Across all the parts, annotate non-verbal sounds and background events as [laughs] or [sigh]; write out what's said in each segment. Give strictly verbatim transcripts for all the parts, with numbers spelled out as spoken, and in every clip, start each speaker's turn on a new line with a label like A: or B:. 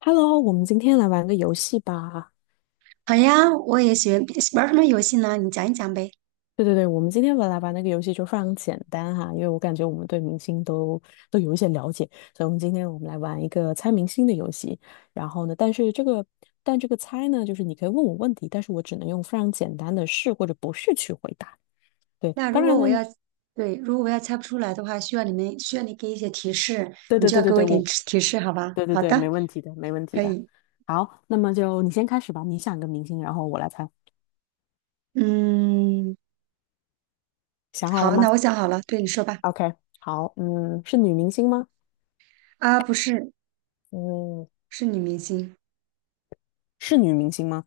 A: Hello，我们今天来玩个游戏吧。
B: 好呀，我也喜欢玩儿什么游戏呢？你讲一讲呗。
A: 对对对，我们今天来玩那个游戏就非常简单哈，因为我感觉我们对明星都都有一些了解，所以我们今天我们来玩一个猜明星的游戏。然后呢，但是这个但这个猜呢，就是你可以问我问题，但是我只能用非常简单的是或者不是去回答。对，
B: 那
A: 当
B: 如果
A: 然
B: 我
A: 呢，
B: 要，对，如果我要猜不出来的话，需要你们需要你给一些提示，
A: 对
B: 你
A: 对
B: 就要
A: 对对
B: 给我
A: 对，
B: 一点
A: 我
B: 提提示，好吧？
A: 对对
B: 好
A: 对，
B: 的，
A: 没问题的，没问题
B: 可
A: 的。
B: 以。
A: 好，那么就你先开始吧，你想一个明星，然后我来猜。
B: 嗯，
A: 想好
B: 好，
A: 了吗
B: 那我想好了，对你说吧。
A: ？OK，好，嗯，是女明星吗？
B: 啊，不是，
A: 嗯，
B: 是女明星，
A: 是女明星吗？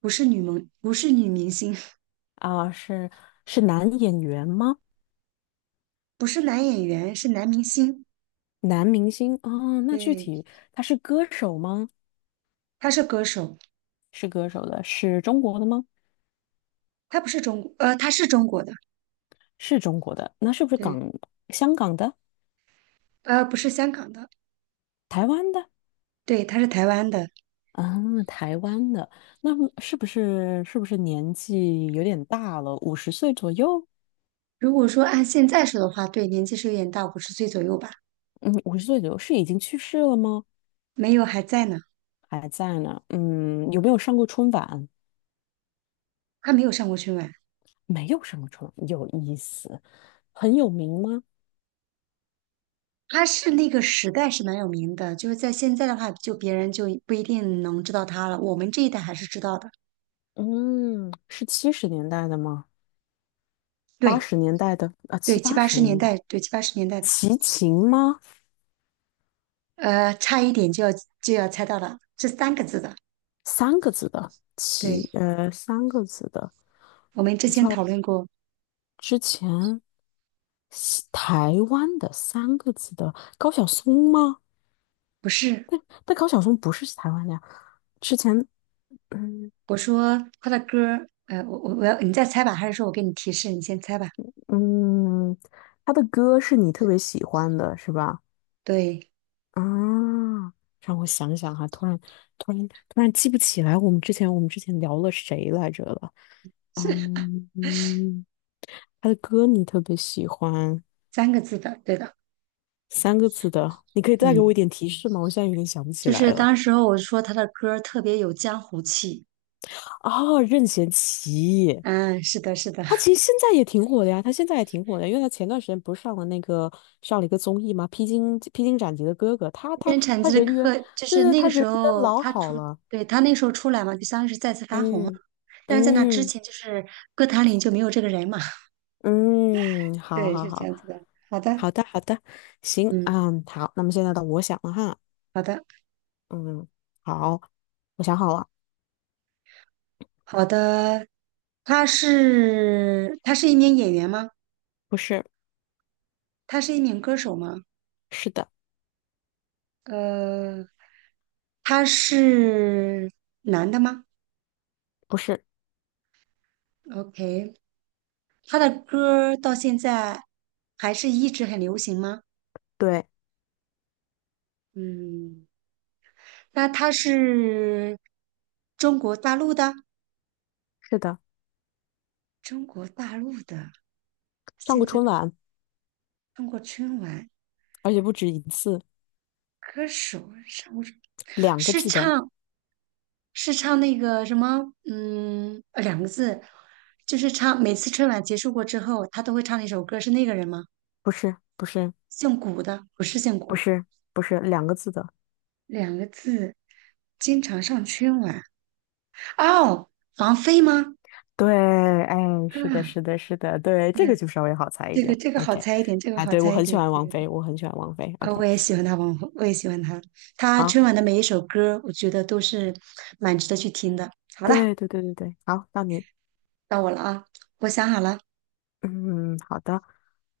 B: 不是女萌，不是女明星，
A: 啊，是是男演员吗？
B: [laughs] 不是男演员，是男明星。
A: 男明星哦，那具
B: 对，
A: 体他是歌手吗？
B: 他是歌手，
A: 是歌手的，是中国的吗？
B: 他不是中国，呃，他是中国的，
A: 是中国的，那是不是港、
B: 对，
A: 香港的、
B: 呃，不是香港的，
A: 台湾的？
B: 对，他是台湾的。
A: 啊，台湾的，那么是不是是不是年纪有点大了？五十岁左右？
B: 如果说按现在说的话，对，年纪是有点大，五十岁左右吧。
A: 嗯，五十岁左右是已经去世了吗？
B: 没有，还在呢，
A: 还在呢？嗯，有没有上过春晚？
B: 他没有上过春晚，
A: 没有上过春晚，有意思。很有名吗？
B: 他是那个时代是蛮有名的，就是在现在的话，就别人就不一定能知道他了，我们这一代还是知道的。
A: 嗯，是七十年代的吗？八
B: 对
A: 十年代的啊，
B: 对，
A: 七
B: 七
A: 八
B: 八
A: 十
B: 十年
A: 年代，
B: 代，对七八十年代的，
A: 齐秦吗？
B: 呃，差一点就要就要猜到了，这三个字的。
A: 三个字的齐，
B: 对，
A: 呃，三个字的
B: 我们之
A: 比
B: 前讨
A: 较
B: 论过，
A: 之前西台湾的三个字的高晓松吗？
B: 不是，
A: 但高晓松不是台湾的呀。之前，嗯
B: 我说他的歌，呃，我我我要你再猜吧，还是说我给你提示，你先猜吧？
A: 嗯，他的歌是你特别喜欢的，是吧？
B: 对，
A: 啊，让我想想哈、突然突然突然记不起来，我们之前我们之前聊了谁来着了？嗯嗯，他的歌你特别喜欢，
B: 三个字的，对的，
A: 三个字的，你可以再给我
B: 嗯。
A: 一点提示吗？我现在有点想不起
B: 就
A: 来
B: 是
A: 了。
B: 当时候我说他的歌儿特别有江湖气，
A: 哦，任贤齐，
B: 嗯，是的，是的，
A: 他其实现在也挺火的呀，他现在也挺火的，因为他前段时间不是上了那个上了一个综艺吗？披荆披荆斩棘的哥哥，他他
B: 任产
A: 他
B: 基的
A: 人缘，
B: 歌就
A: 对
B: 是
A: 对，
B: 那个
A: 他
B: 时
A: 人缘
B: 候
A: 老
B: 他
A: 好
B: 出，
A: 了。
B: 对，他那时候出来嘛，就相当于是再次发红嘛，
A: 嗯
B: 但是在那之
A: 嗯
B: 前就是歌坛里就没有这个人嘛，
A: 嗯，
B: [laughs]
A: 好
B: 对，
A: 好
B: 是这
A: 好，
B: 样子的。好的，
A: 好的好的，行
B: 嗯，
A: 啊，嗯，好，那么现在到我想了哈。
B: 好的，
A: 嗯，好，我想好了，
B: 好的，他是他是一名演员吗？
A: 不是，
B: 他是一名歌手吗？
A: 是的，
B: 呃，他是男的吗
A: 不是，
B: ？OK，他的歌儿到现在还是一直很流行吗？
A: 对，
B: 嗯，那他是中国大陆的，
A: 是的，
B: 中国大陆的，
A: 上过
B: 现在
A: 春晚，
B: 中国春晚
A: 而且不止一次，
B: 歌手上过
A: 两个
B: 是
A: 字的，
B: 唱是唱那个什么，嗯，呃两个字，就是唱每次春晚结束过之后，他都会唱的一首歌，是那个人吗？
A: 不是，不是，
B: 姓古的，不是姓
A: 不
B: 古，
A: 是，不是两个字的，
B: 两个字，经常上春晚。哦，王菲吗？
A: 对，哎，是的，
B: 啊，
A: 是的，是的，对，
B: 那
A: 这个就稍微好猜一
B: 这个
A: 点
B: 这个好
A: ，OK，
B: 猜一点，这个
A: 哎，
B: 好
A: 对，我
B: 猜一
A: 很喜
B: 点，
A: 欢
B: 对
A: 王
B: 对
A: 菲，
B: 对，
A: 我很喜欢王菲
B: 啊，
A: ，OK，
B: 我也喜欢他王，红，我也喜欢他，他
A: 好，
B: 春晚的每一首歌，我觉得都是蛮值得去听的。好了，
A: 对，对，对，对，对，好，到你，
B: 到我了啊，我想好了，
A: 嗯，好的，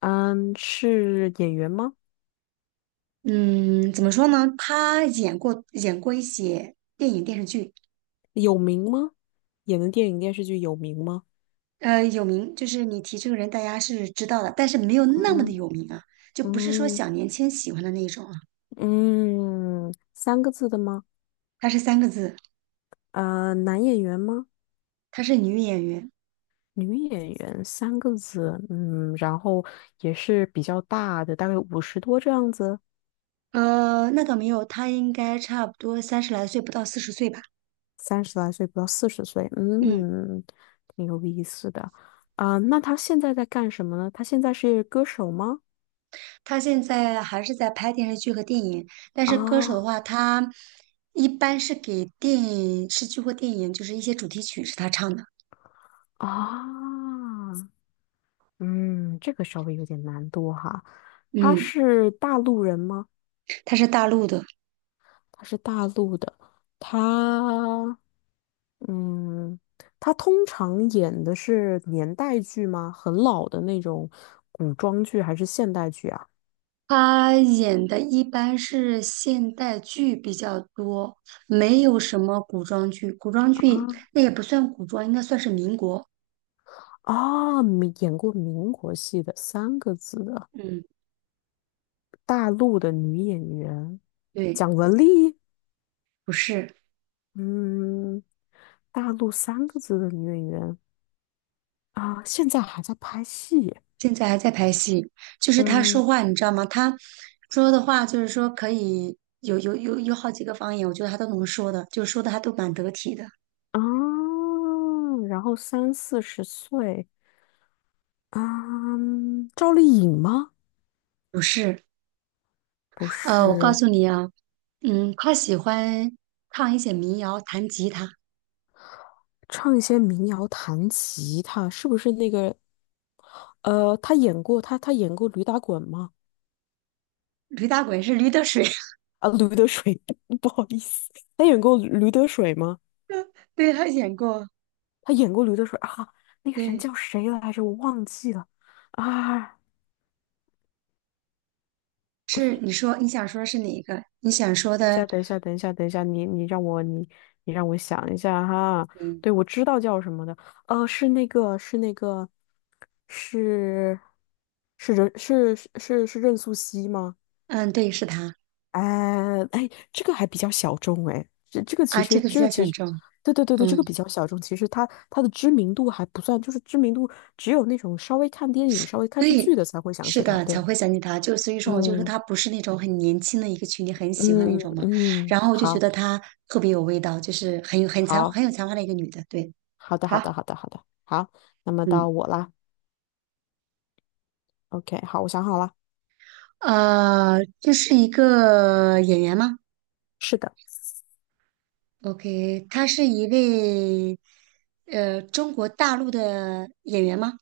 A: 嗯，是演员吗？
B: 嗯，怎么说呢？他演过演过一些电影电视剧，
A: 有名吗？演的电影电视剧有名吗？
B: 呃，有名，就是你提这个人，大家是知道的，但是没有那么的
A: 嗯
B: 有名啊，就不是说
A: 嗯。
B: 小年轻喜欢的那种啊。
A: 嗯，三个字的吗？
B: 她是三个字，
A: 呃，男演员吗？
B: 她是女演员，
A: 女演员，三个字。嗯，然后也是比较大的，大概五十多这样子，
B: 呃，那倒没有，她应该差不多三十来岁，不到四十岁吧。
A: 三十来岁不到四十岁。
B: 嗯。
A: 嗯，挺有意思的。啊、那他现在在干什么呢？他现在是歌手吗？
B: 他现在还是在拍电视剧和电影，但是歌手的
A: 啊
B: 话，他一般是给电视剧或电影，就是一些主题曲是他唱的。
A: 啊，嗯，这个稍微有点难度哈。他
B: 嗯，
A: 是大陆人吗？
B: 他是大陆的，
A: 她是大陆的，她，嗯，她通常演的是年代剧吗？很老的那种古装剧还是现代剧啊？
B: 他演的一般是现代剧比较多，没有什么古装剧。古装剧
A: 啊，
B: 那也不算古装，应该算是民国。
A: 啊，民演过民国戏的三个字的
B: 嗯，
A: 大陆的女演员，
B: 对，
A: 蒋雯丽。
B: 不是。
A: 嗯，大陆三个字的女演员啊，现在还在拍戏。
B: 现在还在拍戏，就是他说
A: 嗯
B: 话，你知道吗？他说的话就是说可以有有有有好几个方言，我觉得他都能说的，就说的还都蛮得体的。
A: 啊，然后三四十岁。啊，赵丽颖吗？
B: 不是，
A: 不
B: 呃，我告
A: 是，
B: 诉你啊，嗯，他喜欢唱一些民谣，弹吉他。
A: 唱一些民谣、弹吉他，是不是那个？呃，她演过，她她演过驴打滚吗？
B: 驴打滚是驴得水，
A: 啊，驴得水，[laughs] 不好意思，她演过驴得水吗？
B: [laughs] 对，他演过，
A: 她演过驴得水啊，那个人
B: 对，
A: 叫谁来着？我忘记了啊。
B: 是你说你想说是哪一个？你想说
A: 等一
B: 的，
A: 下，等一下，等一下，等一下，你你让我你你让我想一下哈。
B: 嗯
A: 对，我知道叫什么的，呃，是那个是那个是是任是是是是任素汐吗？
B: 嗯，对，是他
A: 哎哎，这个还比较小众哎，这这个其
B: 啊，这
A: 实
B: 个比
A: 这个
B: 较
A: 其
B: 想
A: 实，
B: 中，
A: 对对对对，这
B: 嗯。
A: 个比较小众，其实它它的知名度还不算，就是知名度只有那种稍微看电影、稍微看视
B: 对，
A: 剧的才会想
B: 是
A: 起他，
B: 的，才
A: 对，
B: 会想起他。就所以说，我就说
A: 嗯
B: 他不是那种很年轻的一个群体，很喜欢那
A: 嗯
B: 种嘛。
A: 嗯，嗯
B: 然后我就觉得
A: 好，
B: 她特别有味道，就是很有很才
A: 好。
B: 很有才华的一个女的。对，
A: 好的，好
B: 好，
A: 的，好的，好的，好，那么
B: 嗯，
A: 到我啦。OK，好，我想好了，
B: 呃，这是一个演员吗
A: 是的，
B: ？OK，她是一位呃中国大陆的演员吗？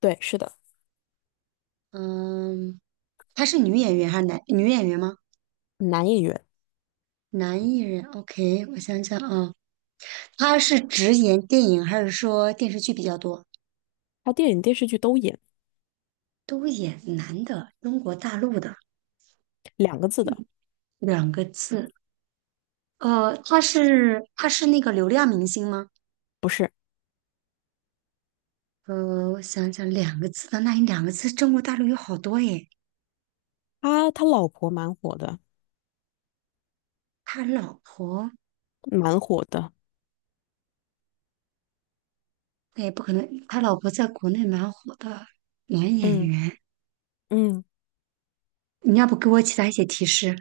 A: 对，是的，
B: 嗯，她是女演员还是男女演员吗？
A: 男演员，
B: 男艺人，OK，我想想啊，她是只演电影还是说电视剧比较多？
A: 他电影电视剧都演，
B: 都演男的，中国大陆的
A: 两个字的，
B: 两个字。呃，他是他是那个流量明星吗？
A: 不是，
B: 呃，我想想，两个字的，那你两个字，中国大陆有好多耶。
A: 他他老婆蛮火的，
B: 他老婆，
A: 蛮火的，
B: 那也不可能，他老婆在国内蛮火的男演
A: 嗯
B: 员。
A: 嗯
B: 你要不给我其他一些提示？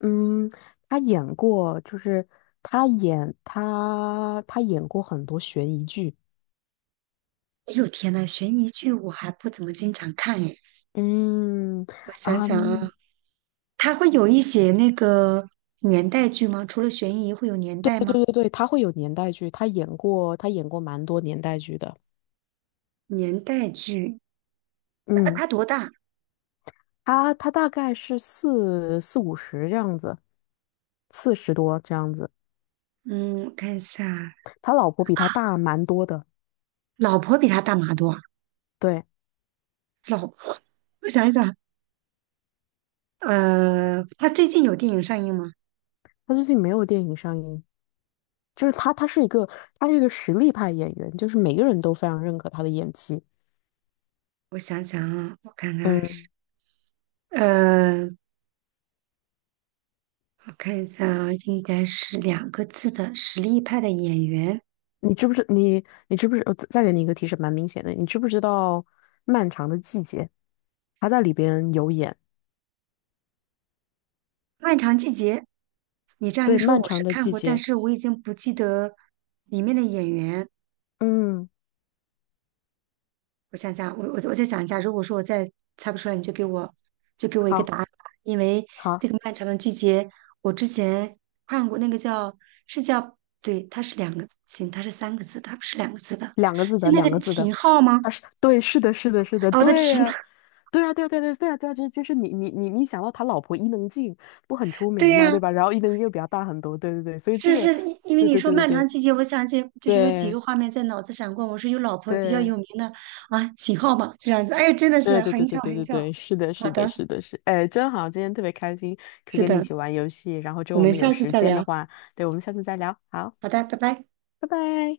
A: 嗯，他演过，就是他演他他演过很多悬疑剧，
B: 哎呦天呐，悬疑剧我还不怎么经常看耶。
A: 嗯
B: 我想
A: 啊，
B: 想啊，
A: 嗯
B: 他会有一些那个年代剧吗？除了悬疑，会有年代
A: 对
B: 吗？
A: 对对，他会有年代剧，他演过他演过蛮多年代剧的，
B: 年代剧，他
A: 嗯。
B: 他多大？
A: 他他大概是四四五十这样子，四十多这样子。
B: 嗯，我看一下啊，
A: 他老婆比他大蛮多的，
B: 老婆比他大马多啊。
A: 对，
B: 老婆，我想一想，呃，他最近有电影上映吗？
A: 他最近没有电影上映，就是他，他是一个，他是一个实力派演员，就是每个人都非常认可他的演技。
B: 我想想啊，我看看是，
A: 嗯，
B: 呃，我看一下啊，应该是两个字的实力派的演员，
A: 你知不知你你知不知？呃再再给你一个提示，蛮明显的，你知不知道《漫长的季节》？他在里边有演，
B: 《漫长季节》。你这样一
A: 对，
B: 说，
A: 《漫
B: 我
A: 长
B: 是
A: 的
B: 看
A: 季
B: 过，但
A: 节》。
B: 是我已经不记得里面的演员。
A: 嗯，
B: 我想想，我我我再想一下，如果说我再猜不出来，你就给我就给我一个答案
A: 好
B: 吧，因为
A: 好。
B: 这个漫长的季节，我之前看过那个叫是叫对，它是两个行，它是三个字的它不是两个字的，
A: 两个字
B: 是
A: 的，
B: 那
A: 两个
B: 个
A: 字的。
B: 秦昊吗？
A: 啊，是，对，是的，是的，是的，
B: 啊、我的
A: 对
B: 天呐，
A: 呀、对呀，对呀，对啊，对啊，对呀，对啊，这这是你你你你想到他老婆伊能静不很出
B: [laughs] 对
A: 名吗？
B: 呀、
A: 对吧？然后伊能静又比较大很多，对对对，所以这
B: 是
A: 个，
B: 是，因因为
A: 对
B: 你
A: 对
B: 说
A: 对
B: 漫长
A: 对
B: 季节，我想起就是有几
A: 对
B: 个画面在脑子闪过，我说有老婆比较
A: 对
B: 有名的啊，秦昊嘛，这样子，哎，真的
A: 对
B: 是
A: 对对
B: 很巧
A: 对对对
B: 很
A: 对
B: 巧，
A: 对，是的，
B: 好
A: 是的，
B: 的，
A: 是的，是，哎，真好，今天特别开心，可以
B: 是
A: 跟你一
B: 的，
A: 起玩游戏，然后之
B: 我
A: 后我
B: 们
A: 们有
B: 下次
A: 时
B: 再
A: 间的
B: 聊，
A: 话，对，我们下次再聊，好，
B: 好的，拜拜。
A: 拜拜。